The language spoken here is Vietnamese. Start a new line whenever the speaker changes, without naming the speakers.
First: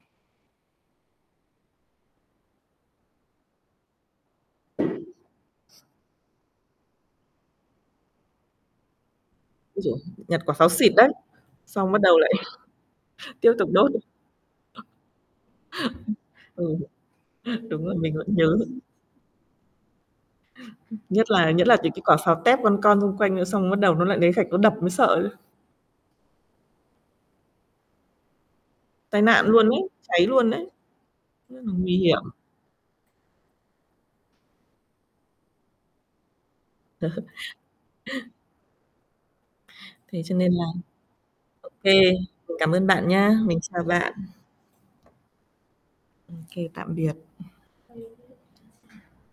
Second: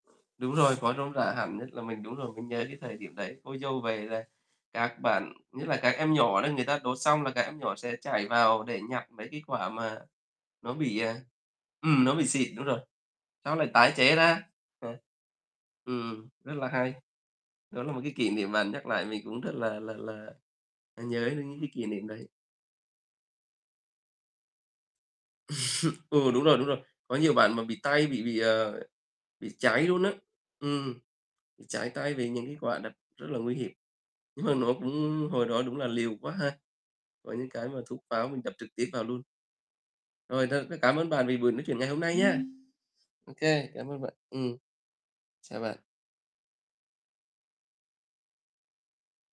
Đúng rồi, nó rôm rả hẳn, nhất là mình đúng rồi, vẫn nhớ cái thời điểm đấy. Cô dâu về là các bạn, nhất là các em nhỏ đó, người ta đốt xong là các em nhỏ sẽ chảy vào để nhặt mấy cái quả
Ối giời!
mà
Nhặt quả sáo
nó
xịt
bị,
đấy,
à
xong bắt
ừm, nó
đầu
bị
lại
xịt, đúng rồi,
tiếp
xong lại
tục đốt.
tái chế ra. Ừ. Ừm, rất là
Ừ.
hay. Đó
Đúng
là
rồi,
một cái
mình vẫn
kỷ niệm
nhớ.
mà nhắc lại mình cũng rất là là là, à, nhớ
Nhất
đến
là
những
nhất
cái
là
kỷ
từ cái
niệm
quả
đấy.
pháo tép con con xung quanh nữa xong bắt đầu nó lại lấy gạch nó đập mới sợ chứ.
Ừ, đúng rồi, đúng rồi. Có nhiều bạn mà bị tay bị bị, ờ,
Tai nạn
bị
luôn
cháy
ấy,
luôn á.
cháy luôn ấy.
Ừm.
Rất
Ừ,
là
cháy
nguy
tay
hiểm.
vì những cái quả đặt rất là nguy hiểm, nhưng mà nó cũng hồi đó đúng là liều quá ha, có những cái mà thuốc pháo mình đập trực tiếp vào luôn.
Thế cho
Rồi
nên là
thôi, rất cám ơn bạn vì buổi nói
ô
chuyện ngày
kê.
hôm nay nhá.
Mình cảm ơn bạn nhá,
Ô
mình
kê,
chào
cảm ơn
bạn.
bạn. Ừm. Chào bạn.
Ô kê, tạm biệt.